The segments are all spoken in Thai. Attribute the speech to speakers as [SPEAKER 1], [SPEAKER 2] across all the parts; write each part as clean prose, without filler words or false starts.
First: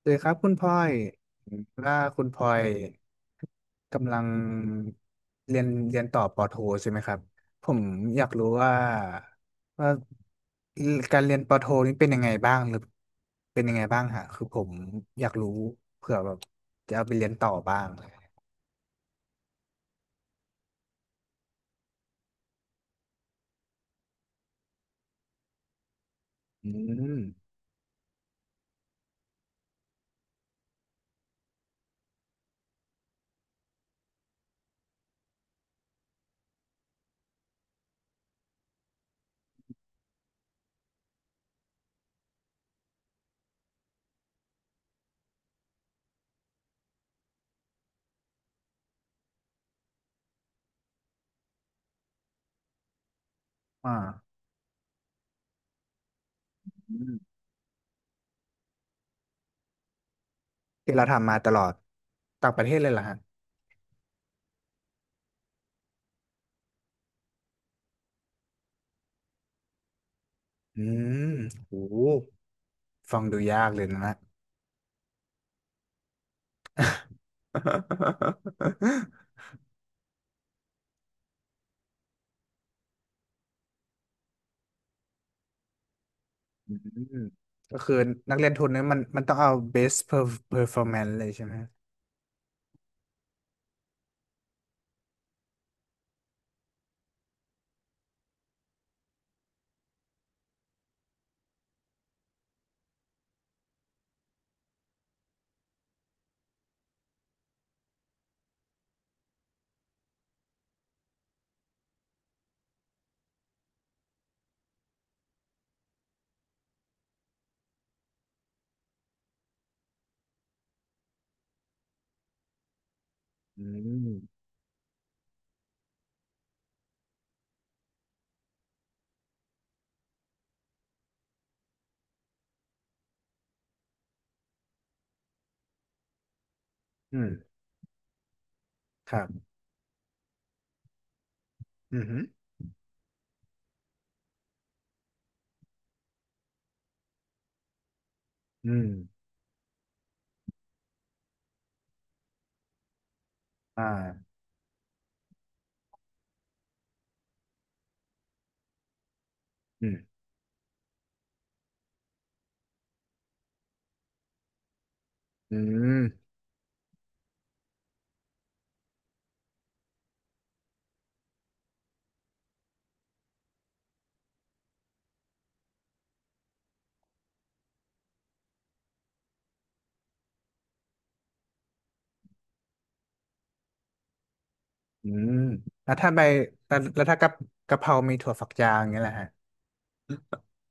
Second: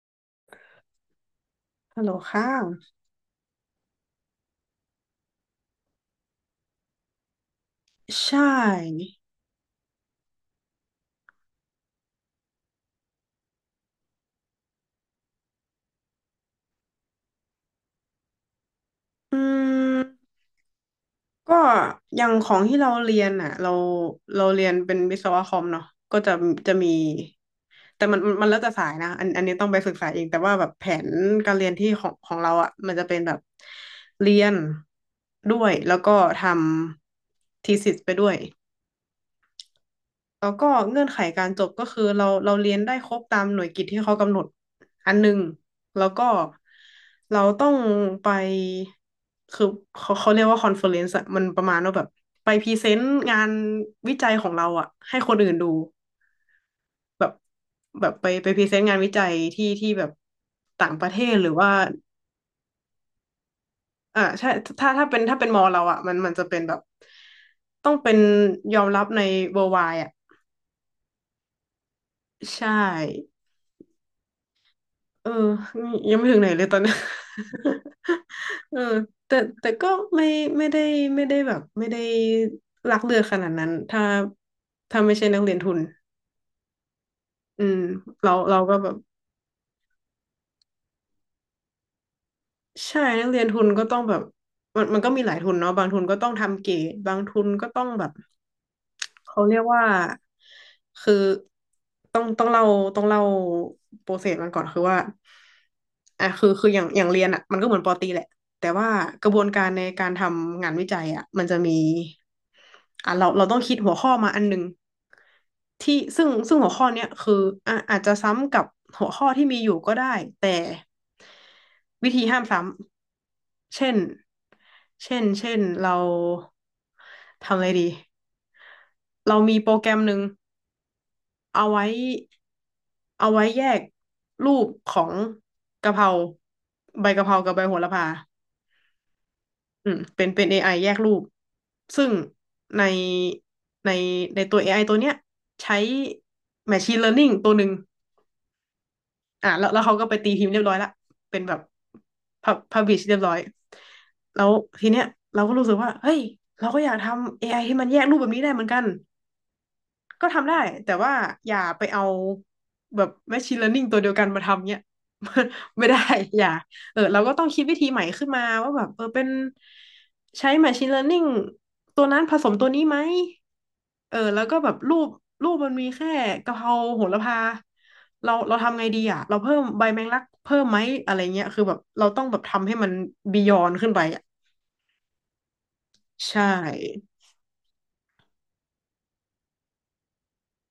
[SPEAKER 1] สวัสดีครับคุณพลอยว่า
[SPEAKER 2] ฮัลโหล
[SPEAKER 1] คุณพล
[SPEAKER 2] ค่ะ
[SPEAKER 1] อยกำลังเรียนต่อปอโทใช่ไหมครับ ผมอยา
[SPEAKER 2] ใช
[SPEAKER 1] กรู้
[SPEAKER 2] ่
[SPEAKER 1] ว่าการเรียนปอโทนี้เป็นยังไงบ้างฮะคือผมอยากรู้เผื่อแบบจะเอาไปเรียนต่อบ้าง
[SPEAKER 2] อืมก็อย่างของที่เราเรียนอ่ะเราเรียนเป็นวิศวะคอมเนาะก็จะ
[SPEAKER 1] อื
[SPEAKER 2] จะมี
[SPEAKER 1] ม
[SPEAKER 2] แต่มันแล้วแต่สายนะอันนี้ต้องไปศึกษาเองแต่ว่าแบบแผนการเรียนที่ของเราอ่ะมันจะเป็นแบบเรียนด้วยแล้วก็ทำทีเอสิสไปด้วย แล้วก็เงื่อนไขการจบก็คือเราเรียนได้ครบตามหน่วยกิตที่เขากำหนดอันหนึ่งแล้วก็เราต้องไปคือเขาเรียกว่าคอนเฟอเรนซ์อะมันประมาณว่าแบบไปพรีเซนต์งานวิจัย
[SPEAKER 1] อ่า
[SPEAKER 2] ของเราอะให้คนอื่นดู
[SPEAKER 1] อืม
[SPEAKER 2] แบบแบบไปพรีเซนต์งานวิจัยที่แบบต่า
[SPEAKER 1] ที่
[SPEAKER 2] งป
[SPEAKER 1] เรา
[SPEAKER 2] ระเท
[SPEAKER 1] ทำ
[SPEAKER 2] ศ
[SPEAKER 1] มา
[SPEAKER 2] ห
[SPEAKER 1] ต
[SPEAKER 2] รือ
[SPEAKER 1] ลอ
[SPEAKER 2] ว่า
[SPEAKER 1] ดต่างประเทศเลยเหรอฮะ
[SPEAKER 2] อ่าใช่ถ้าเป็นมอเราอะมันจะเป็นแบบต้องเป็นยอมรับใน worldwide อะ
[SPEAKER 1] อืมโห
[SPEAKER 2] ใช่
[SPEAKER 1] ฟังดูยากเลยนะ
[SPEAKER 2] เออนี่ยังไม่ถึงไหนเลยตอนเนี้ย เออแต่ แต่ก็ไม่ไม่ได้ไม่ได้แบบไม่ได้รักเลือดขนาดนั้นถ้าไม่ใช่นักเรียนทุน
[SPEAKER 1] อืม
[SPEAKER 2] อื
[SPEAKER 1] ก็
[SPEAKER 2] ม
[SPEAKER 1] คือ
[SPEAKER 2] เรา
[SPEAKER 1] นักเรียน
[SPEAKER 2] เรา
[SPEAKER 1] ทุน
[SPEAKER 2] ก็
[SPEAKER 1] เนี่ย
[SPEAKER 2] แบ
[SPEAKER 1] มั
[SPEAKER 2] บ
[SPEAKER 1] นมันต้องเอา best performance เลยใช่ไหมฮะ
[SPEAKER 2] ใช่นักเรียนทุนก็ต้องแบบมันก็มีหลายทุนเนาะบางทุนก็ต้องทำเก๋บางทุนก็ต้องแบบ เขาเรียกว่าคือต้องต้องเล่าต้องเล่าโปรเซสมันก่อนคือว่าอ่ะคืออย่างเรียนอ่ะมันก็เหมือนปอตรีแหละแต่ว่ากระบวนการในการทำงานวิจัยอ่ะมันจะมีอ่ะเราต้องคิดหัวข้อมาอันหนึ่งที่ซึ่งหัวข้อเนี้ยคืออ่ะอาจจะซ้ำกับหัวข้อที่มีอยู่ก็ได้แต่วิธีห้ามซ้
[SPEAKER 1] อื
[SPEAKER 2] ำเช่น
[SPEAKER 1] ม
[SPEAKER 2] เช่นเราทำอะไรดี เรามีโปรแกรมหนึ่งเอาไว้เอาไว้แยกรูปของกะเพราใบ
[SPEAKER 1] อื
[SPEAKER 2] กะ
[SPEAKER 1] ม
[SPEAKER 2] เพรากับใบโหระพา
[SPEAKER 1] ครับ
[SPEAKER 2] อืมเป็น AI แยกรูป
[SPEAKER 1] อืมอ
[SPEAKER 2] ซึ่ง
[SPEAKER 1] หือ
[SPEAKER 2] ในในในตัว AI ตัวเนี้ยใช้ Machine Learning ตัวหนึ่ง
[SPEAKER 1] อืม
[SPEAKER 2] อ่ะแล้วเขาก็ไปตีพิมพ์เรียบร้อยละเป็นแบบพับลิชเรียบร้อย
[SPEAKER 1] อ่า
[SPEAKER 2] แล้วทีเนี้ยเราก็รู้สึกว่าเฮ้ยเราก็อยากทำ AI ให้มันแยกรูปแบบนี้ได้เหมือนกัน
[SPEAKER 1] อืม
[SPEAKER 2] ก็ทำได้แต่ว่าอย่าไปเอาแบบ machine learning ตัวเดียวกันมาทำเนี่ย
[SPEAKER 1] อื
[SPEAKER 2] ไม่ได้
[SPEAKER 1] ม
[SPEAKER 2] อย่าเออเราก็ต้องคิดวิธีใหม่ขึ้นมาว่าแบบเออเป็นใช้ machine learning ตัวนั้นผสมตัวนี้ไหมเออแล้วก็แบบรูปมันมีแค่กะเพราโหระพาเราทำไงดีอ่ะเราเพิ่มใบแมงลักเพิ่มไหมอะไรเงี้ยคือแบบเราต้องแบบทำให้มันบียอนขึ้นไปอ่ะ
[SPEAKER 1] อืมแล้วถ้าใบ
[SPEAKER 2] ใช
[SPEAKER 1] แล้ว
[SPEAKER 2] ่
[SPEAKER 1] ถ้ากะเพรามีถั่วฝักยาวอย่างเงี้ยแหละฮะ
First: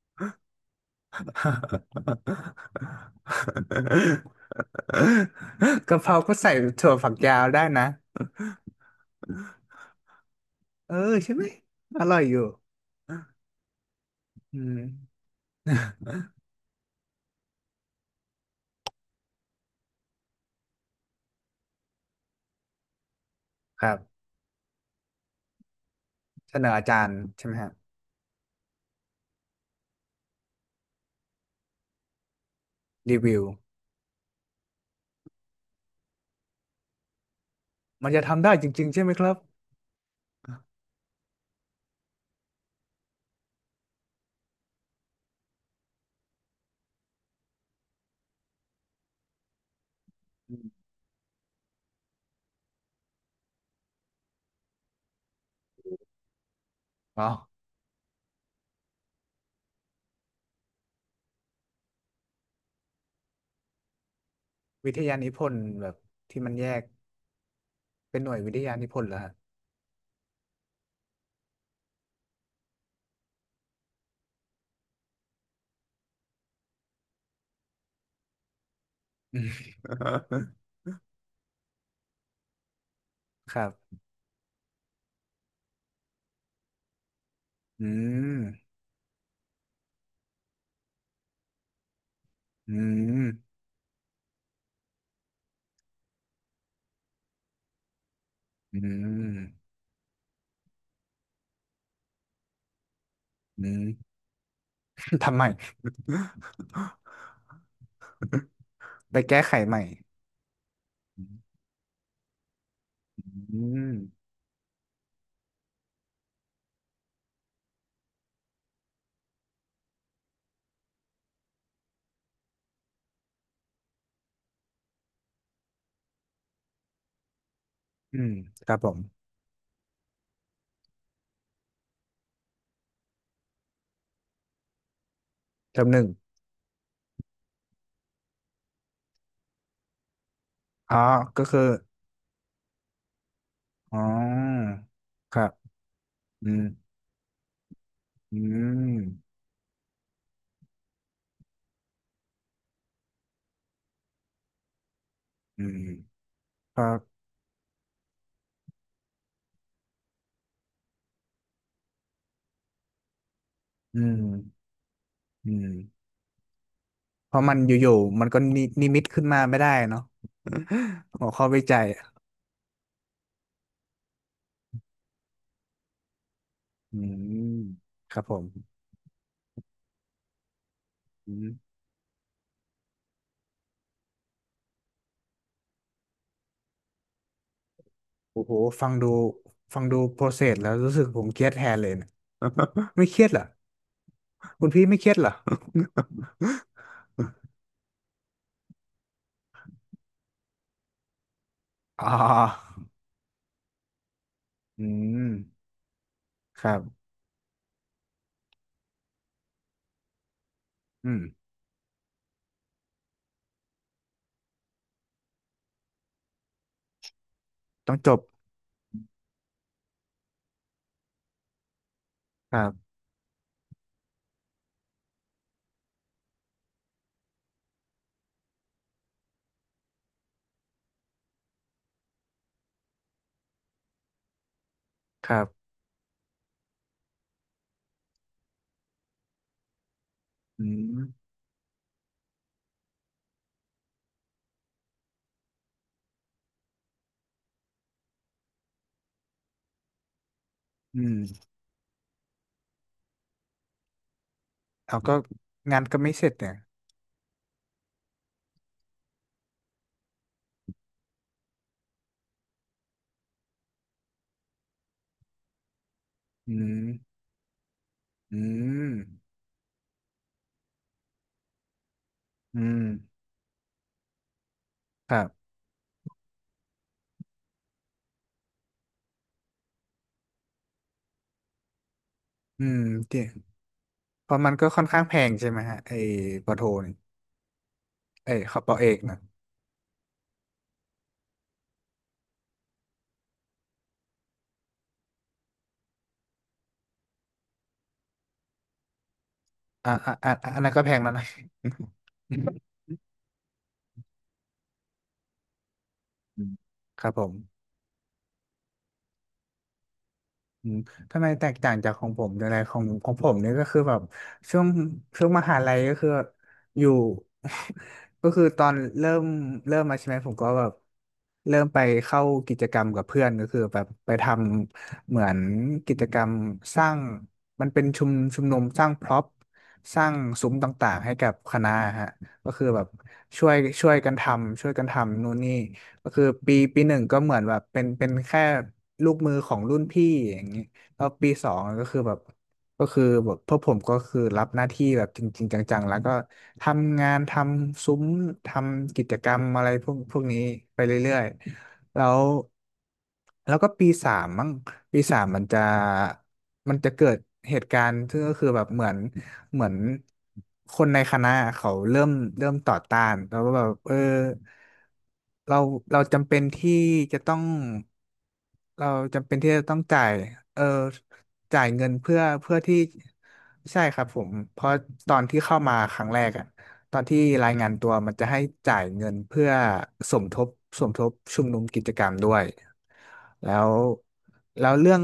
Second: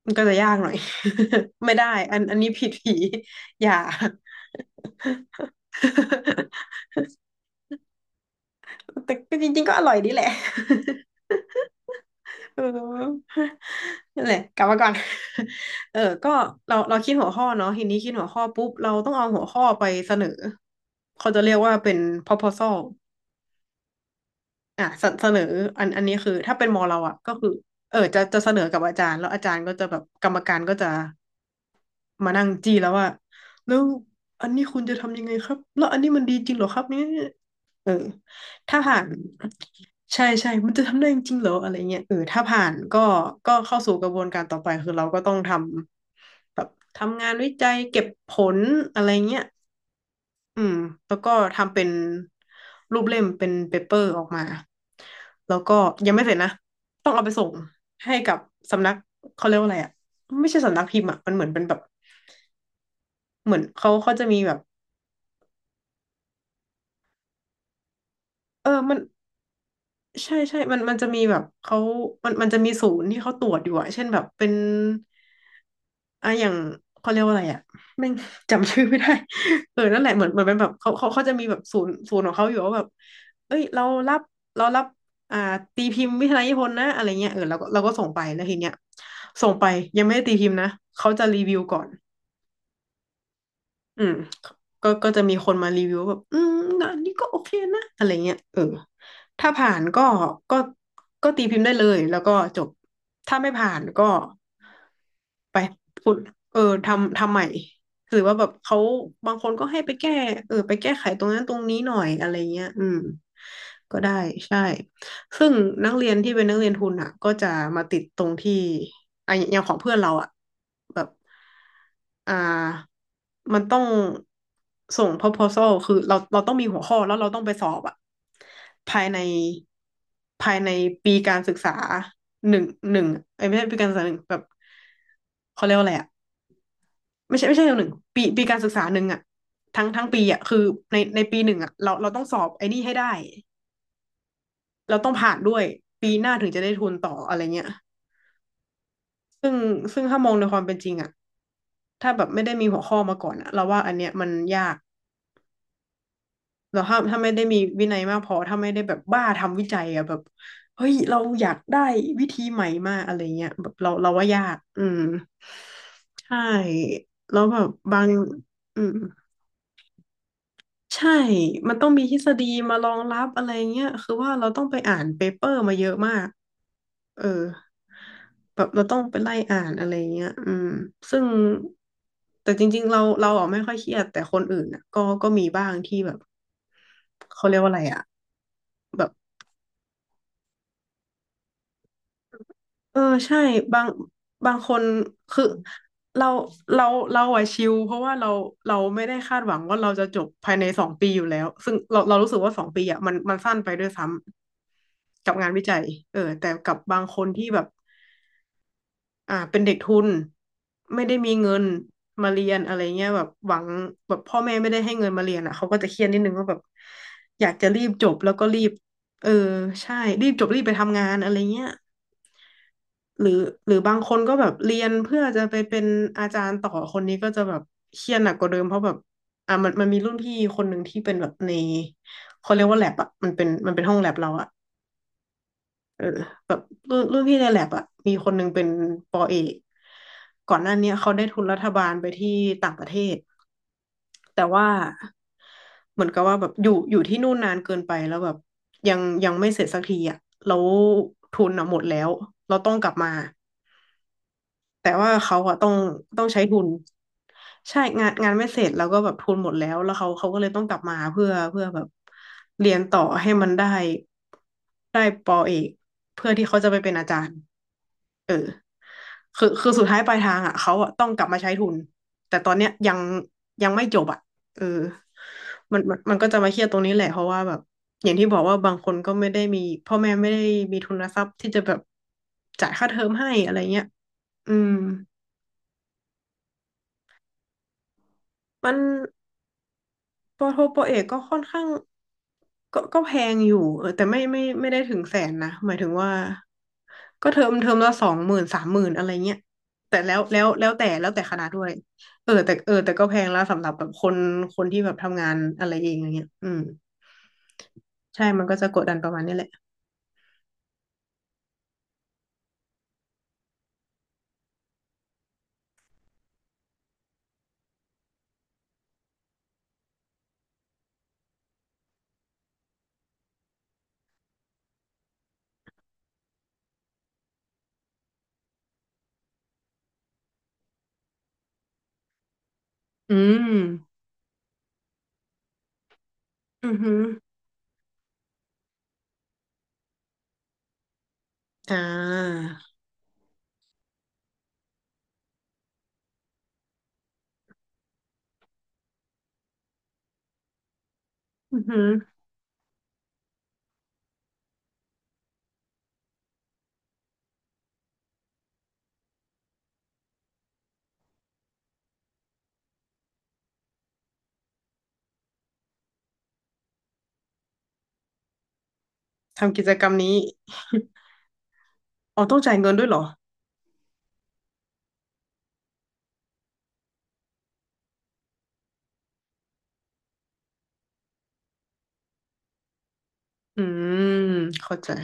[SPEAKER 2] มันก็จะยากหน่อย ไม่ได้อันนี้ผิดผีอย่า
[SPEAKER 1] กะเพราก็ใส่ ถั่วฝักยาวได้นะ
[SPEAKER 2] แต่ก็จริงๆก็อร่อยดีแหละ
[SPEAKER 1] เออ ใช่ไหมอร่อยอยู่
[SPEAKER 2] เออนั่นแหละ
[SPEAKER 1] อื
[SPEAKER 2] กลับมา
[SPEAKER 1] ม
[SPEAKER 2] ก่อน เออก็เราคิดหัวข้อเนาะทีนี้คิดหัวข้อปุ๊บเราต้องเอาหัวข้อไปเสนอเขาจะเรียกว่าเป็น proposal
[SPEAKER 1] ครับ
[SPEAKER 2] อ่ะเสนออันนี้คือถ้า
[SPEAKER 1] เสน
[SPEAKER 2] เป็น
[SPEAKER 1] อ
[SPEAKER 2] มอ
[SPEAKER 1] อา
[SPEAKER 2] เรา
[SPEAKER 1] จาร
[SPEAKER 2] อ่ะ
[SPEAKER 1] ย์
[SPEAKER 2] ก็
[SPEAKER 1] ใช่
[SPEAKER 2] คือ
[SPEAKER 1] ไหมฮะ
[SPEAKER 2] เออจะเสนอกับอาจารย์แล้วอาจารย์ก็จะแบบกรรมการก็จะ มานั่งจี้แล้วว่า
[SPEAKER 1] รีวิว
[SPEAKER 2] แล้วอันนี้คุณจะทำยังไงครับแล้วอันนี้มันดีจริงเหรอครับเนี่ยเออ
[SPEAKER 1] มันจะทำได้จ
[SPEAKER 2] ถ้า
[SPEAKER 1] ริงๆ
[SPEAKER 2] ผ่า
[SPEAKER 1] ใช่
[SPEAKER 2] น
[SPEAKER 1] ไหมครับ
[SPEAKER 2] ใช่มันจะทำได้จริงๆเหรออะไรเงี้ยเออถ้าผ่านก็ก็เข้าสู่กระบวนการต่อไปคือเราก็ต้องทำแบบทำงานวิจัยเก็บผลอะไรเงี้ย
[SPEAKER 1] อื
[SPEAKER 2] อืม
[SPEAKER 1] ม
[SPEAKER 2] แล้วก็ทำเป็นรูปเล่มเป็นเปเปอร์ออกมา แล้วก็ยังไม่เสร็จนะ ต้อง
[SPEAKER 1] อ๋อ
[SPEAKER 2] เอาไปส่งให้กับสำนักเขาเรียกว่าอะไรอ่ะไม่ใช่สำนักพิมพ์อ่ะมันเหมือนเป็นแบบ เหมือนเขาจะมีแบบ
[SPEAKER 1] วิทยานิพนธ์แบบที่มันแยกเป็นหน่วยวิท
[SPEAKER 2] เออ
[SPEAKER 1] ยานิ
[SPEAKER 2] มั
[SPEAKER 1] พ
[SPEAKER 2] น
[SPEAKER 1] นธ์เหรอฮะ
[SPEAKER 2] ใช่มันจะมีแบบเขามันจะมีศูนย์ที่เขาตรวจอยู่อะเช่นแบบเป็นอ่ะอย่างเขาเรียกว่าอะไรอะแม่ง จำชื่อไม่ได้
[SPEAKER 1] อืม
[SPEAKER 2] เออนั่นแหละเหมือนเป็นแบบเขาจะมีแบบศูนย์ของเขาอยู่ว่าแบบ
[SPEAKER 1] ค
[SPEAKER 2] เอ้ย
[SPEAKER 1] รับ
[SPEAKER 2] รับเรารับอ่าตีพิมพ์วิทยาลนิพนธ์นะอะไรเงี้ยเออเราก็เรา
[SPEAKER 1] อื
[SPEAKER 2] ก็ส่งไปแล้
[SPEAKER 1] ม
[SPEAKER 2] วทีเนี้ยส่งไปยังไม่ได้ตีพิมพ์นะเขาจะรีวิวก่อน
[SPEAKER 1] อืม
[SPEAKER 2] อืมก็จะมีคนมารีวิวแบบอืมนะอันนี้ก็โอเคนะอะไรเงี้ยเออ
[SPEAKER 1] อืม
[SPEAKER 2] ถ้าผ่านก็ก็ก็ตีพิมพ์ได้เลยแล้วก็จบถ้าไม่
[SPEAKER 1] อื
[SPEAKER 2] ผ่าน
[SPEAKER 1] ม
[SPEAKER 2] ก็
[SPEAKER 1] ทำไม
[SPEAKER 2] ไปคุณเออทำใหม่หรือว่าแบบเขา
[SPEAKER 1] ไป
[SPEAKER 2] บาง
[SPEAKER 1] แก้
[SPEAKER 2] คน
[SPEAKER 1] ไข
[SPEAKER 2] ก็
[SPEAKER 1] ให
[SPEAKER 2] ให้
[SPEAKER 1] ม่
[SPEAKER 2] ไปแก้เออไปแก้ไขตร
[SPEAKER 1] อื
[SPEAKER 2] งนั้นตรงนี้หน่อยอะไรเงี้ยอืม
[SPEAKER 1] ม
[SPEAKER 2] ก็ได้ใช่ ซึ่งนักเรียนที่เป็นนักเรียนทุนอ่ะก็จะมาติดตรงที่อ่ะอย่างของเพื่อนเราอ่ะแบบอ่ามันต้องส่ง proposal คือเราต้องมีหัวข้อแล้วเราต้องไปสอบอ่ะ
[SPEAKER 1] อืมครับผม
[SPEAKER 2] ภายในภายในปีการศึกษาหนึ่งหนึ่งเอ้ยไม่ใช่ปีการศึกษาหนึ่งแบบเขาเรีย
[SPEAKER 1] เท
[SPEAKER 2] ก
[SPEAKER 1] อ
[SPEAKER 2] ว่า
[SPEAKER 1] ม
[SPEAKER 2] อะ
[SPEAKER 1] ห
[SPEAKER 2] ไร
[SPEAKER 1] นึ่ง
[SPEAKER 2] อ่ะไม่ใช่เทอนหนึ่งปีการศึกษาหนึ่งอ่ะทั้งปีอ่ะคือ
[SPEAKER 1] อ๋อ
[SPEAKER 2] ในปี
[SPEAKER 1] ก็
[SPEAKER 2] หนึ่
[SPEAKER 1] คื
[SPEAKER 2] ง
[SPEAKER 1] อ
[SPEAKER 2] อ่ะเราต้องสอบไอ้นี่ให้ได้
[SPEAKER 1] อ๋อ
[SPEAKER 2] เราต้องผ่า
[SPEAKER 1] ค
[SPEAKER 2] น
[SPEAKER 1] รับ
[SPEAKER 2] ด้วยปีหน้า
[SPEAKER 1] อื
[SPEAKER 2] ถึง
[SPEAKER 1] ม
[SPEAKER 2] จะได้ทุนต่ออะไรเงี้ย
[SPEAKER 1] อืม
[SPEAKER 2] ซึ่งซึ่งถ้ามองในความเป็นจริงอะถ้าแบบไม่ได้มีหัวข้อมาก่อนอะเราว่าอันเนี้ยมันยาก
[SPEAKER 1] อืมค
[SPEAKER 2] แล้ว
[SPEAKER 1] รั
[SPEAKER 2] ถ้า
[SPEAKER 1] บ
[SPEAKER 2] ถ้าไม่ได้มีวินัยมากพอถ้าไม่ได้แบบบ้าทำวิจัยอะแบบเฮ้ยเราอยากได้วิธีใหม่มากอะไรเงี้ยแบบเรา
[SPEAKER 1] อื
[SPEAKER 2] เรา
[SPEAKER 1] ม
[SPEAKER 2] ว่ายากอืม
[SPEAKER 1] อืม
[SPEAKER 2] ใช่
[SPEAKER 1] เพ
[SPEAKER 2] แล้
[SPEAKER 1] ราะ
[SPEAKER 2] ว
[SPEAKER 1] มั
[SPEAKER 2] แบ
[SPEAKER 1] น
[SPEAKER 2] บ
[SPEAKER 1] อยู่
[SPEAKER 2] บาง
[SPEAKER 1] ๆมันก็นิ
[SPEAKER 2] อื
[SPEAKER 1] นิ
[SPEAKER 2] ม
[SPEAKER 1] มิตขึ้นมาไม่ได้เนาะ
[SPEAKER 2] ใช่
[SPEAKER 1] หัวข้อวิ
[SPEAKER 2] มัน
[SPEAKER 1] จัย
[SPEAKER 2] ต้องมีท
[SPEAKER 1] อ
[SPEAKER 2] ฤษฎีมารองรับอะไรเงี้ย คือว่าเราต้องไปอ่านเปเปอร์มาเยอะมาก
[SPEAKER 1] ื
[SPEAKER 2] เออ
[SPEAKER 1] มครับผม
[SPEAKER 2] แบบเราต้องไปไล่อ่านอะไรเงี้ยอืมซึ่ง
[SPEAKER 1] อืม
[SPEAKER 2] แต่จริงๆเราอะไม่ค่อยเครียดแต่คนอื่นอ่ะก็มีบ้างที่แบบเขาเรียกว่าอะไรอ่ะ
[SPEAKER 1] โอ้โหฟังดูฟังดูโปรเซสแล้วรู้สึกผมเครียดแทนเลยเนะ
[SPEAKER 2] เอ อ
[SPEAKER 1] ไม่เครียดเห
[SPEAKER 2] ใช่
[SPEAKER 1] รอ
[SPEAKER 2] บางบาง
[SPEAKER 1] คุณ
[SPEAKER 2] ค
[SPEAKER 1] พี่
[SPEAKER 2] น
[SPEAKER 1] ไม่เครียดเหรอ
[SPEAKER 2] คือ เราเราเราอะชิลเพราะว่าเราไม่ได้คาดหวังว่าเราจะจบภายในสองปีอยู่แล้วซึ่งเรา
[SPEAKER 1] อ๋อ
[SPEAKER 2] เรารู้สึกว่าสองปีอะมันสั้นไปด้วยซ้
[SPEAKER 1] อื
[SPEAKER 2] ำ
[SPEAKER 1] ม
[SPEAKER 2] กับงานวิจัยเออแต่
[SPEAKER 1] ครั
[SPEAKER 2] กับบา
[SPEAKER 1] บ
[SPEAKER 2] งคนที่แบบอ่าเป็นเด็กทุนไม่
[SPEAKER 1] อื
[SPEAKER 2] ได้
[SPEAKER 1] ม
[SPEAKER 2] มีเงินมาเรียนอะไรเงี้ยแบบหวังแบบพ่อแม่ไม่ได้ให้เงินมาเรียนอะเขาก็จะเครียดนิดนึงว่าแบบอยากจะรีบ
[SPEAKER 1] ต้อง
[SPEAKER 2] จ
[SPEAKER 1] จ
[SPEAKER 2] บ
[SPEAKER 1] บ
[SPEAKER 2] แล้วก็รีบเออใช่รีบจบรีบไปทำงานอะไรเงี้ย
[SPEAKER 1] ครับ
[SPEAKER 2] หรือหรือบางคนก็แบบเรียนเพื่อจะไปเป็นอาจารย์ต่อคนนี้ก็จะแบบเครียดหนักกว่าเดิมเพราะแบบอ่ะมันมีรุ่นพี่คนหนึ่งที่เป็นแบบในเขาเรียกว่าแลบอ่ะมันเป็นห้องแลบเราอ่ะ
[SPEAKER 1] ครับ
[SPEAKER 2] เออแบบรุ่นพี่ในแลบอ่ะมีคนหนึ่งเป็นปอเอกก่อน
[SPEAKER 1] อื
[SPEAKER 2] หน้าเนี้ยเขาได้
[SPEAKER 1] ม
[SPEAKER 2] ทุนรัฐบาลไปที่ต่างประเทศแต่ว่าเหมือนกับว่าแบบอยู่ที่นู่นนานเกินไปแล้วแบบยังไม่เสร็จสักทีอ่ะแล้ว
[SPEAKER 1] อื
[SPEAKER 2] ทุ
[SPEAKER 1] ม
[SPEAKER 2] นอ่ะหมดแล้วเราต้องกลับมา แต่
[SPEAKER 1] เอา
[SPEAKER 2] ว่า
[SPEAKER 1] ก็
[SPEAKER 2] เขาอะต้อง
[SPEAKER 1] งานก็ไม่
[SPEAKER 2] ต้
[SPEAKER 1] เส
[SPEAKER 2] อง
[SPEAKER 1] ร็จ
[SPEAKER 2] ใช้
[SPEAKER 1] เนี่ย
[SPEAKER 2] ทุนใช่งานไม่เสร็จแล้วก็แบบทุนหมดแล้วแล้วเขาก็เลยต้องกลับมาเพื่อแบบเรียนต่อให้มันได้ปอเอกเพื่อที่
[SPEAKER 1] อื
[SPEAKER 2] เขาจะไปเป็นอา
[SPEAKER 1] ม
[SPEAKER 2] จารย์
[SPEAKER 1] อืม
[SPEAKER 2] คือสุดท้ายปลายทางอ่ะเขาอะต้องกลับมาใช้ทุนแต่ตอน
[SPEAKER 1] อื
[SPEAKER 2] เนี้ย
[SPEAKER 1] ม
[SPEAKER 2] ยังไม่จบอ่ะเออ
[SPEAKER 1] ครับ
[SPEAKER 2] มันก็จะมาเครียดตรงนี้แหละเพราะว่าแบบอย่างที่บอกว่าบางคนก็ไม่ได้มีพ่อแม่ไม่ได้มีทุนทรัพย์ที่จะแบบ
[SPEAKER 1] อื
[SPEAKER 2] จ่าย
[SPEAKER 1] ม
[SPEAKER 2] ค่าเทอม
[SPEAKER 1] จริ
[SPEAKER 2] ให้
[SPEAKER 1] ง
[SPEAKER 2] อะไรเงี้ย
[SPEAKER 1] เพราะมั
[SPEAKER 2] อื
[SPEAKER 1] นก็
[SPEAKER 2] ม
[SPEAKER 1] ค่อนข้างแพงใช่ไหมฮะไอ้ปอโทนี่เอ้ยขอป
[SPEAKER 2] มั
[SPEAKER 1] อ
[SPEAKER 2] น
[SPEAKER 1] เอกนะ
[SPEAKER 2] ปอโทปอเอกก็ค่อนข้างก็แพงอยู่เออแต่ไม่ได้ถึงแสนนะหมายถึงว่าก็เทอมละสองหมื่นสามหมื่นอะไรเงี้ย
[SPEAKER 1] อ่ะ
[SPEAKER 2] แต่
[SPEAKER 1] อ่ะ
[SPEAKER 2] แล้ว
[SPEAKER 1] อ่ะ
[SPEAKER 2] แล้ว
[SPEAKER 1] อัน
[SPEAKER 2] แล้
[SPEAKER 1] นั้
[SPEAKER 2] ว
[SPEAKER 1] นก็
[SPEAKER 2] แต่
[SPEAKER 1] แพง
[SPEAKER 2] แล้
[SPEAKER 1] แล้ว
[SPEAKER 2] วแต่
[SPEAKER 1] นะ
[SPEAKER 2] คณะด้วยเออแต่ก็แพงแล้วสำหรับแบบคนที่แบบทำงานอะไรเองอย่างเงี้ยอืม
[SPEAKER 1] ครับผม
[SPEAKER 2] ใช่มันก็จะกดดันประมาณนี้แหละ
[SPEAKER 1] อืมทำไมแตกต่างจากของผมอะไรของผมเนี่ยก็คือแบบช่วงช่วงมหาลัยก็คืออยู่ ก็คือตอนเริ่มมาใช่ไหมผมก็แบบเริ่มไปเข้ากิจกรรมกับเพื่อนก็คือแบบไปทำเหมือนกิจกรรมสร้างมันเป็นชุมนุมสร้างพร็อพสร้างซุ้มต่างๆให้กับคณะฮะก็คือแบบ
[SPEAKER 2] อืม
[SPEAKER 1] ช่วยช่วยกันทำช่วยกันทำนู่นนี่ ก็คือปี
[SPEAKER 2] อือ
[SPEAKER 1] ปีห
[SPEAKER 2] หื
[SPEAKER 1] นึ่ง
[SPEAKER 2] อ
[SPEAKER 1] ก็เหมือนแบบเป็นแค่ลูกมือของรุ่นพี่อย่างนี้แล้วปีสอง
[SPEAKER 2] อ่า
[SPEAKER 1] ก็คือแบบก็คือแบบพวกผมก็คือรับหน้าที่แบบจริงๆจังๆแล้วก็ทำงานทำซุ้มทำกิจกรรมอะไรพวกนี้ไปเรื่อย
[SPEAKER 2] อือหือ
[SPEAKER 1] ๆแล้วก็ปีสามมั้งปีสามมันจะเกิดเหตุการณ์ซึ่งก็คือแบบเหมือนคนในคณะเขาเริ่มต่อต้านแล้วก็แบบเออ เราเราจำเป็นที่จะต้องเราจำเป็นที่
[SPEAKER 2] ทำ
[SPEAKER 1] จะ
[SPEAKER 2] กิจ
[SPEAKER 1] ต้อง
[SPEAKER 2] กรรม
[SPEAKER 1] จ่าย
[SPEAKER 2] นี้
[SPEAKER 1] เออ จ่ายเงินเพื่อ
[SPEAKER 2] อ๋อต้องจ่า
[SPEAKER 1] เพื่อ
[SPEAKER 2] ยเงิ
[SPEAKER 1] ที่
[SPEAKER 2] นด้วยเหรอ
[SPEAKER 1] ใช่ครับผมเพราะตอนที่เข้ามาครั้งแรกอะตอนที่รายงานตัวมันจะให้จ่ายเงินเพื่อสมทบสมทบชุมนุมกิจกรรมด้วยแล้
[SPEAKER 2] อื
[SPEAKER 1] ว
[SPEAKER 2] ม
[SPEAKER 1] แล้ว
[SPEAKER 2] เข้าใจ
[SPEAKER 1] เรื่อง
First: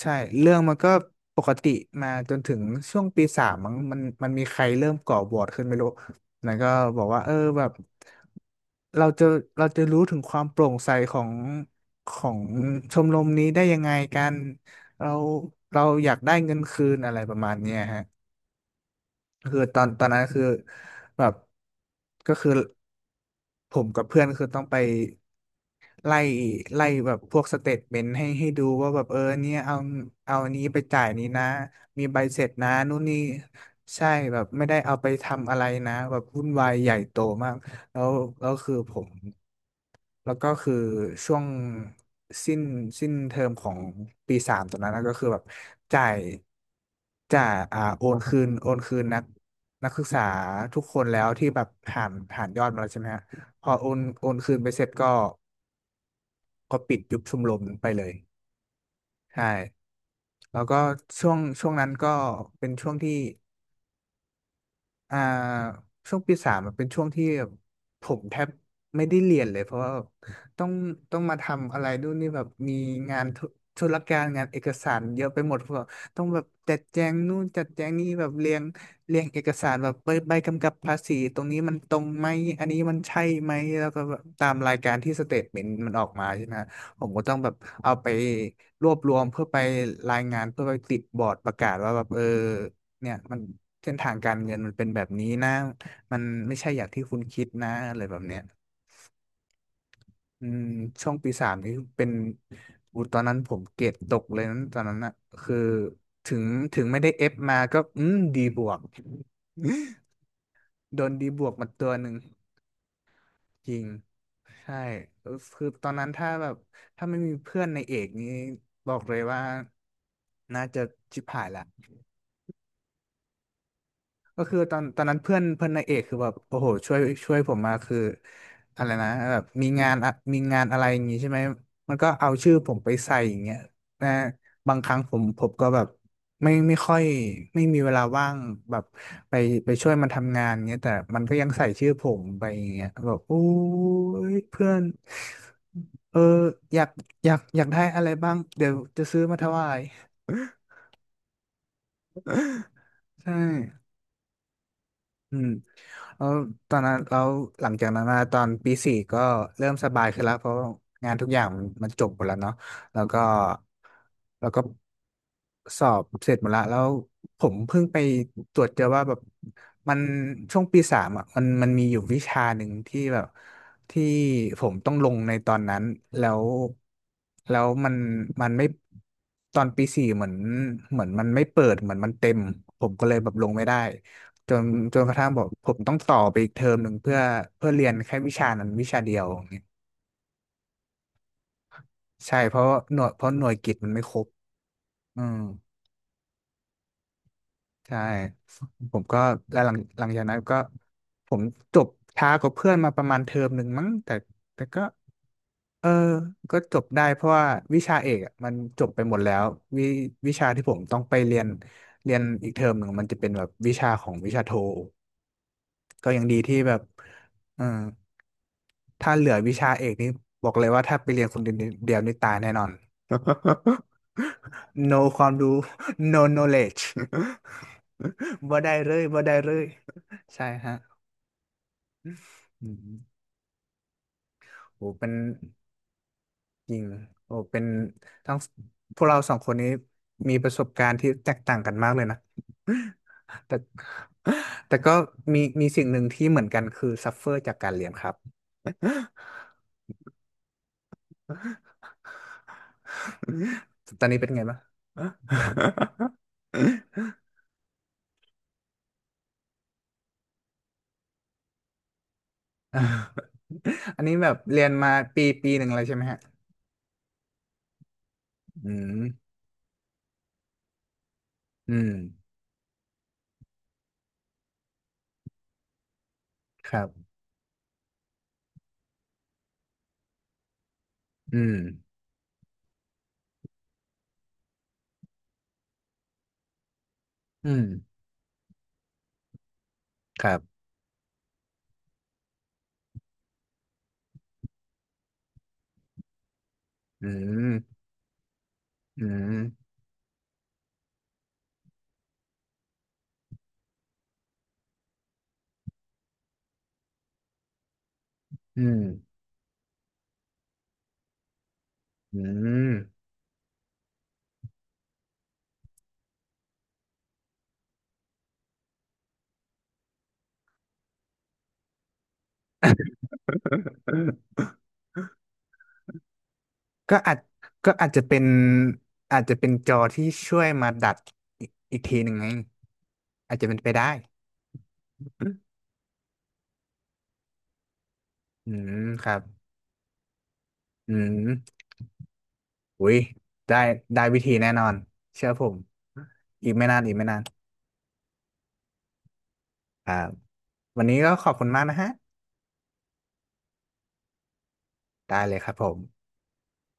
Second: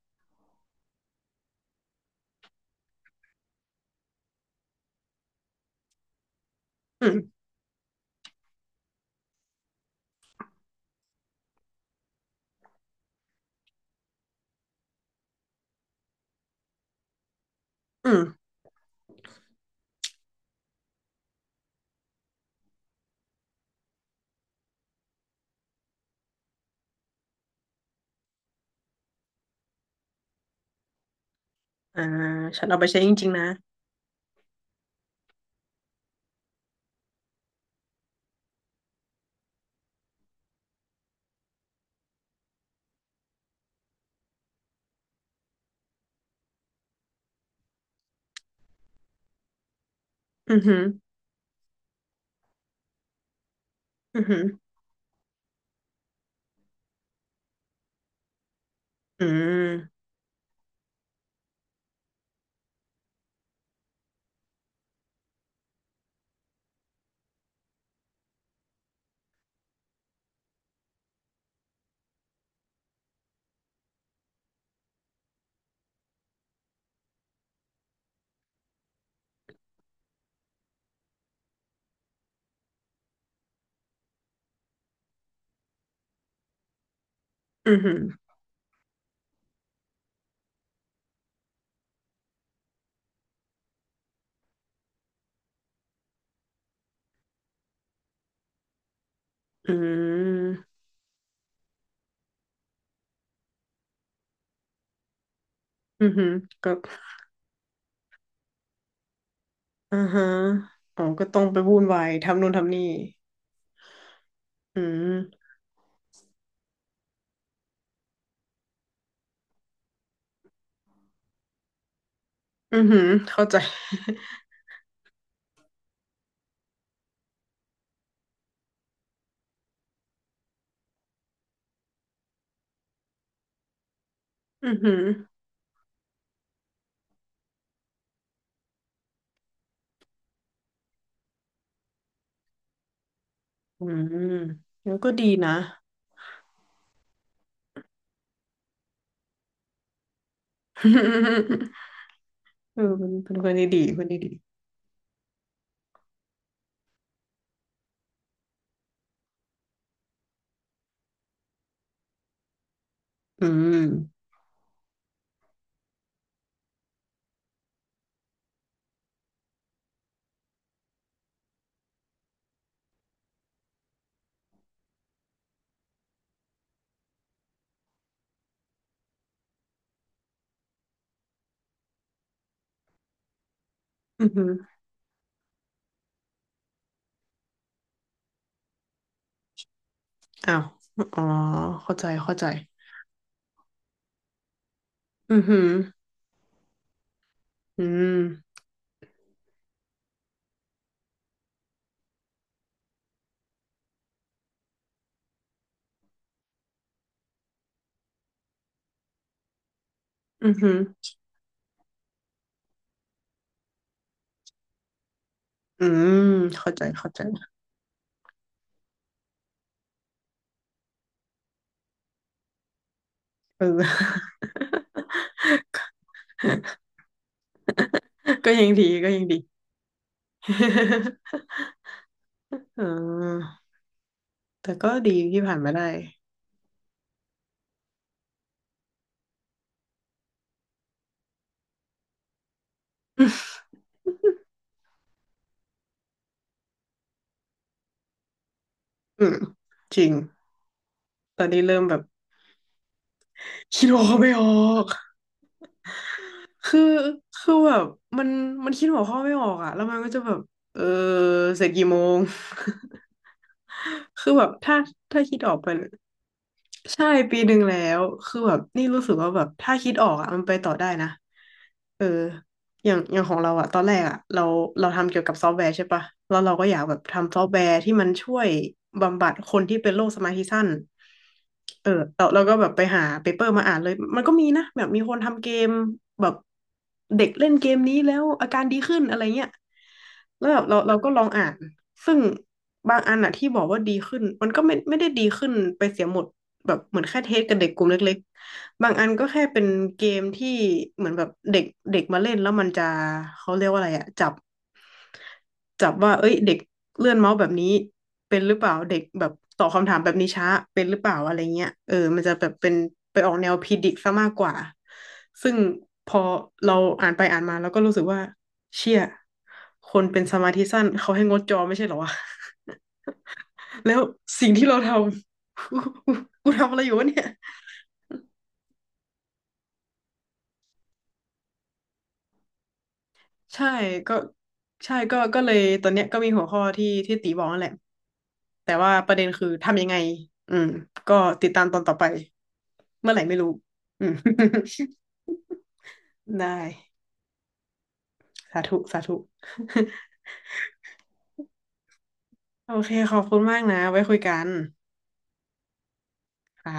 [SPEAKER 1] ใช่เรื่องมันก็ปกติมาจนถึงช่วงปีสามมั้งมันมีใครเริ่มก่อวอร์ดขึ้นไม่รู้ แล้วก็บอก
[SPEAKER 2] อื
[SPEAKER 1] ว่าเออ
[SPEAKER 2] ม
[SPEAKER 1] แบบเราจะเราจะรู้ถึงความโปร่งใสของชมรมนี้ได้ยังไงกันเราเราอยากได้เงินคืนอะไรประมาณเนี้ยฮะ
[SPEAKER 2] อืม
[SPEAKER 1] คือตอนนั้นคือแบบก็คือ ผมกับเพื่อนคือต้องไปไล่ไล่แบบพวกสเตทเมนต์ให้ดูว่าแบบเออเนี่ยเอาอันนี้ไปจ่ายนี้นะ
[SPEAKER 2] อ่า
[SPEAKER 1] มีใบเสร็จ
[SPEAKER 2] ฉั
[SPEAKER 1] นะ
[SPEAKER 2] นเอาไป
[SPEAKER 1] นู่
[SPEAKER 2] ใช้
[SPEAKER 1] น
[SPEAKER 2] จ
[SPEAKER 1] นี่
[SPEAKER 2] ริงๆนะ
[SPEAKER 1] ใช่แบบไม่ได้เอาไปทำอะไรนะแบบวุ่นวายใหญ่โตมากแล้วแล้วคือผม แล้วก็คือช่วงสิ้นสิ้นเทอมของปีสามตรงนั้นนะก็คือแบบจ่ายจ่ายอ่าโอนคืนนักศึกษา
[SPEAKER 2] อือหื
[SPEAKER 1] ทุ
[SPEAKER 2] อ
[SPEAKER 1] กคนแล้วที่แบบหารยอดมาแล้วใช่ไหมฮะพอโอน
[SPEAKER 2] อื
[SPEAKER 1] โอ
[SPEAKER 2] อ
[SPEAKER 1] น
[SPEAKER 2] หือ
[SPEAKER 1] คืนไปเสร็จก็ก็ปิดยุบชมรมไปเลย
[SPEAKER 2] อื
[SPEAKER 1] ใช่
[SPEAKER 2] ม
[SPEAKER 1] แล้วก็ช่วงนั้นก็เป็นช่วงที่ อ่าช่วงปีสามมันเป็นช่วงที่ผมแทบไม่ได้เรียนเลยเพราะว่าต้องต้องมาทำอะไรนู่นนี่แบบมีงานรการงานเอกสารเยอะไปหมดเพราะว่าต้องแบบจัดแจงนู่นจัดแจงนี่แบบเรียงเอกสารแบบใบกำกับภาษีตรงนี้มันตรงไหมอันนี้มันใช่ไหมแล้วก็แบบตามรายการที่สเตทเมนต์มันออกมาใช่ไหมผมก็ต้องแบบ
[SPEAKER 2] อือ
[SPEAKER 1] เอา
[SPEAKER 2] หือ
[SPEAKER 1] ไปรวบรวมเพื่อไปรายงานเพื่อไปติดบอร์ดประกาศว่าแบบเออเนี่ยมัน เส้นทางการเงินมันเป็นแบบนี้นะมันไม่ใช่อย่างที่คุณคิดนะอะไรแบบเนี้ย
[SPEAKER 2] อื
[SPEAKER 1] อื
[SPEAKER 2] ม
[SPEAKER 1] มช่วงปีสามนี่เป็นอูตอนนั้นผมเกรดตกเลยตอนนั้นอะคือ
[SPEAKER 2] อือหือ
[SPEAKER 1] ถึง
[SPEAKER 2] ก็
[SPEAKER 1] ถึงไม่ได้เอฟมาก็อืมดีบวก
[SPEAKER 2] อ่าฮะ
[SPEAKER 1] โด
[SPEAKER 2] อ๋อ
[SPEAKER 1] น
[SPEAKER 2] ก็
[SPEAKER 1] ดี
[SPEAKER 2] ต้
[SPEAKER 1] บ
[SPEAKER 2] อง
[SPEAKER 1] วก
[SPEAKER 2] ไป
[SPEAKER 1] มา
[SPEAKER 2] วุ่น
[SPEAKER 1] ตัว
[SPEAKER 2] วา
[SPEAKER 1] หนึ่
[SPEAKER 2] ย
[SPEAKER 1] ง
[SPEAKER 2] ทำนู่นทำนี่
[SPEAKER 1] จริงใช่
[SPEAKER 2] อืม
[SPEAKER 1] เออคือตอนนั้นถ้าแบบถ้าไม่มีเพื่อนในเอกนี้บอกเลยว่าน่าจะชิบหายละ
[SPEAKER 2] อือหือเข้าใจ
[SPEAKER 1] ก็คือตอนนั้นเพื่อนเพื่อนนางเอกคือแบบโอ้โหช่วยช่วยผมมาคืออะไรนะแบบมีงานอะมีงานอะไรอย่างงี้ใช่ไหมมันก็เอาชื่อผมไปใส่อย่างเงี้ยนะ
[SPEAKER 2] อื
[SPEAKER 1] บา
[SPEAKER 2] อ
[SPEAKER 1] งค
[SPEAKER 2] หื
[SPEAKER 1] รั้ง
[SPEAKER 2] อ
[SPEAKER 1] ผมก็แบบไม่ค่อยไม่มีเวลาว่างแบบไปไปช่วยมันทำงานเงี้ยแต่มันก็ยังใส่ชื่อผมไปอย่างเงี้ยแบบโอ้
[SPEAKER 2] อืม
[SPEAKER 1] ยเพื่อน
[SPEAKER 2] แล้วก็ดีนะ
[SPEAKER 1] เอออยากอยากได้อะไรบ้างเดี๋ยวจะซื้อมาถวาย
[SPEAKER 2] เออเป็น
[SPEAKER 1] ใช่
[SPEAKER 2] เป็นคนดีดีคนดีดี
[SPEAKER 1] อืม แล้วตอนนั้นแล้วหลังจากนั้นมาตอนปีสี่ก็เริ่มสบายขึ้นแล้วเพราะงานทุกอย่างมันจบหมดแล้วเนาะแล้วก็
[SPEAKER 2] อืม
[SPEAKER 1] แล้วก็สอบเสร็จหมดละแล้วผมเพิ่งไปตรวจเจอว่าแบบมันช่วงปีสามอ่ะมันมีอยู่วิชาหนึ่งที่แบบที่ผมต้องลงในตอนนั้นแล้วแล้วมันไม่ตอนปีสี่เหมือนมันไม่เปิดเหมือนมันเต็มผมก็เลยแบบลงไม่ได้
[SPEAKER 2] อือหื
[SPEAKER 1] จ
[SPEAKER 2] อ
[SPEAKER 1] นจนกระทั่งบอกผมต้องต่อไปอีกเทอมหนึ่งเพื่อเรียนแค่วิชานั้นวิชาเดียวอย่างเงี้ย
[SPEAKER 2] อ้าวอ๋อเข้าใจเข้า
[SPEAKER 1] ใช่
[SPEAKER 2] ใจ
[SPEAKER 1] เพราะหน่วยกิตมันไม่ครบอืม
[SPEAKER 2] อือหืออื
[SPEAKER 1] ใช่
[SPEAKER 2] ม
[SPEAKER 1] ผมก็แล้วหลังจากนั้นก็ผมจบช้ากว่าเพื่อนมาประมาณเทอมหนึ่งมั้งแต่ก็เออก็จบได้เพราะว่าวิชาเอกอะมันจบไปหมดแล้ววิวิชา
[SPEAKER 2] อือ
[SPEAKER 1] ที่
[SPEAKER 2] หื
[SPEAKER 1] ผ
[SPEAKER 2] อ
[SPEAKER 1] มต้องไปเรียนเรียนอีกเทอมหนึ่งมันจะเป็นแบบวิชาของวิชาโท
[SPEAKER 2] อื
[SPEAKER 1] ก็
[SPEAKER 2] ม
[SPEAKER 1] ยังดีที่
[SPEAKER 2] เข้า
[SPEAKER 1] แบบ
[SPEAKER 2] ใจเข้าใจ
[SPEAKER 1] เออ ถ้าเหลือวิชาเอกนี้บอกเลยว่าถ้าไปเรียนคนเดียวนี่ตายแน่นอน
[SPEAKER 2] เออ
[SPEAKER 1] no ความ รู้ no knowledge
[SPEAKER 2] ก็
[SPEAKER 1] บ่
[SPEAKER 2] ยั
[SPEAKER 1] ได้
[SPEAKER 2] งดี
[SPEAKER 1] เลย
[SPEAKER 2] ก็
[SPEAKER 1] บ่
[SPEAKER 2] ยัง
[SPEAKER 1] ได้
[SPEAKER 2] ดี
[SPEAKER 1] เลยใช่ฮะ อื
[SPEAKER 2] อ่
[SPEAKER 1] ม
[SPEAKER 2] าแต่
[SPEAKER 1] โอ้
[SPEAKER 2] ก็
[SPEAKER 1] เป็น
[SPEAKER 2] ดีที่ผ่านมาได้
[SPEAKER 1] จริงโอ้เป็นทั้งพวกเราสองคนนี้มีประสบการณ์ที่แตกต่างกันมากเลยนะ แต่แต่ก็มีสิ่งหนึ่งที่เหมือนกันคือซัฟเฟอร์จากการเรียนครับ
[SPEAKER 2] อืมจริง ตอนนี้เริ่มแบบคิด หั
[SPEAKER 1] ต
[SPEAKER 2] ว
[SPEAKER 1] อน
[SPEAKER 2] ข้อ
[SPEAKER 1] นี้เป็น
[SPEAKER 2] ไม่
[SPEAKER 1] ไง
[SPEAKER 2] ออ
[SPEAKER 1] บ้าง
[SPEAKER 2] ก คือคือแบบมันมันคิดหัวข้อไม่ออกอะแล้วมันก็จะแบบเออเสร็จกี่โมง
[SPEAKER 1] อันนี้ แบ
[SPEAKER 2] คือ
[SPEAKER 1] บ
[SPEAKER 2] แบบ
[SPEAKER 1] เรียน
[SPEAKER 2] ถ้า
[SPEAKER 1] มา
[SPEAKER 2] ถ้า
[SPEAKER 1] ปี
[SPEAKER 2] คิดอ
[SPEAKER 1] ปี
[SPEAKER 2] อก
[SPEAKER 1] หนึ่ง
[SPEAKER 2] เป็น
[SPEAKER 1] เลยใช่ไหมฮะ
[SPEAKER 2] ใช่ปีหนึ่งแล้วคือแบบ
[SPEAKER 1] อื
[SPEAKER 2] นี่
[SPEAKER 1] ม
[SPEAKER 2] รู้สึกว่าแบบถ้าคิดออกอ่ะมันไปต่อได้นะ
[SPEAKER 1] อืม
[SPEAKER 2] เอออย่างของเราอ่ะตอนแรกอ่ะเราทำเกี่ยวกับซอฟต์แวร์ใช่ปะแล้วเราก็
[SPEAKER 1] ค
[SPEAKER 2] อยา
[SPEAKER 1] รั
[SPEAKER 2] ก
[SPEAKER 1] บ
[SPEAKER 2] แบบทำซอฟต์แวร์ที่มันช่วยบำบัดคนที่เป็นโรคสมาธิสั้น
[SPEAKER 1] อืม
[SPEAKER 2] เออเราก็แบบไปหาเปเปอร์มาอ่านเลยมันก็มีนะแบบมีคนทำเกมแบบเด็กเล่
[SPEAKER 1] อื
[SPEAKER 2] น
[SPEAKER 1] ม
[SPEAKER 2] เกมนี้แล้วอาการดีขึ้นอะไรเงี้ย
[SPEAKER 1] ครั
[SPEAKER 2] แล้วแบ
[SPEAKER 1] บ
[SPEAKER 2] บเราก็ลองอ่านซึ่งบางอันอะที่บอกว่าดีขึ้นมันก็ไม่ได้ดีขึ้นไปเสียหมดแบบเหมือ
[SPEAKER 1] อื
[SPEAKER 2] นแค่เทสกับเด็ก
[SPEAKER 1] ม
[SPEAKER 2] กลุ่มเล็กๆบาง
[SPEAKER 1] อื
[SPEAKER 2] อันก็แค่เป็
[SPEAKER 1] ม
[SPEAKER 2] นเกมที่เหมือนแบบเด็กเด็กมาเล่นแล้วมันจะเขาเรียกว่าอะไรอะจับว่าเอ้ยเด็กเลื่อนเมาส์แบบนี้เป็นหรือ
[SPEAKER 1] อื
[SPEAKER 2] เปล่า
[SPEAKER 1] ม
[SPEAKER 2] เด็กแบบตอบคำถามแบบนี้ช้าเป็นหรือเปล่าอะไรเงี้ยเออ
[SPEAKER 1] อื
[SPEAKER 2] มันจะแบบเป็
[SPEAKER 1] ม
[SPEAKER 2] นไปออกแนวพีดิกซะมากกว่าซึ่งพอเราอ่านไปอ่านมาเราก็รู้สึกว่า เชี่ย คนเป็นสมาธิสั้นเขาให้งดจอไม่ใช่เหรอวะ แล้วสิ่งที่เราทำ กูกูทำอะไรอ
[SPEAKER 1] ก็
[SPEAKER 2] ยู่วะ
[SPEAKER 1] อาจ
[SPEAKER 2] เนี่ย
[SPEAKER 1] ก็อาจจะเป็นจอที่ช่วยมาดัดอีกทีหนึ่งไงอาจจะเป็น
[SPEAKER 2] ใช่
[SPEAKER 1] ไปได้
[SPEAKER 2] ก็ใช่ก็เลยตอนเนี้ยก็มีหัวข้อที่ตีบอกนั่นแหละ
[SPEAKER 1] อื
[SPEAKER 2] แต่
[SPEAKER 1] ม
[SPEAKER 2] ว่า
[SPEAKER 1] ค
[SPEAKER 2] ป
[SPEAKER 1] รั
[SPEAKER 2] ระ
[SPEAKER 1] บ
[SPEAKER 2] เด็นคือทำยังไงอืม
[SPEAKER 1] อื
[SPEAKER 2] ก็ติด
[SPEAKER 1] ม
[SPEAKER 2] ตามตอนต่อไป
[SPEAKER 1] อุ้ย
[SPEAKER 2] เมื่อไหร่ไม่รู้
[SPEAKER 1] ได้ได้
[SPEAKER 2] อืม
[SPEAKER 1] วิธีแน่นอน เชื่อผมอีก
[SPEAKER 2] ได้
[SPEAKER 1] ไม่นานอีกไม่นาน
[SPEAKER 2] สาธุสาธุ
[SPEAKER 1] ครับ วันนี้ก็ขอบคุณมากนะฮะ
[SPEAKER 2] โอเคขอบคุณมากนะไว้คุยกัน
[SPEAKER 1] ได้เลยครับผม
[SPEAKER 2] ค่ะ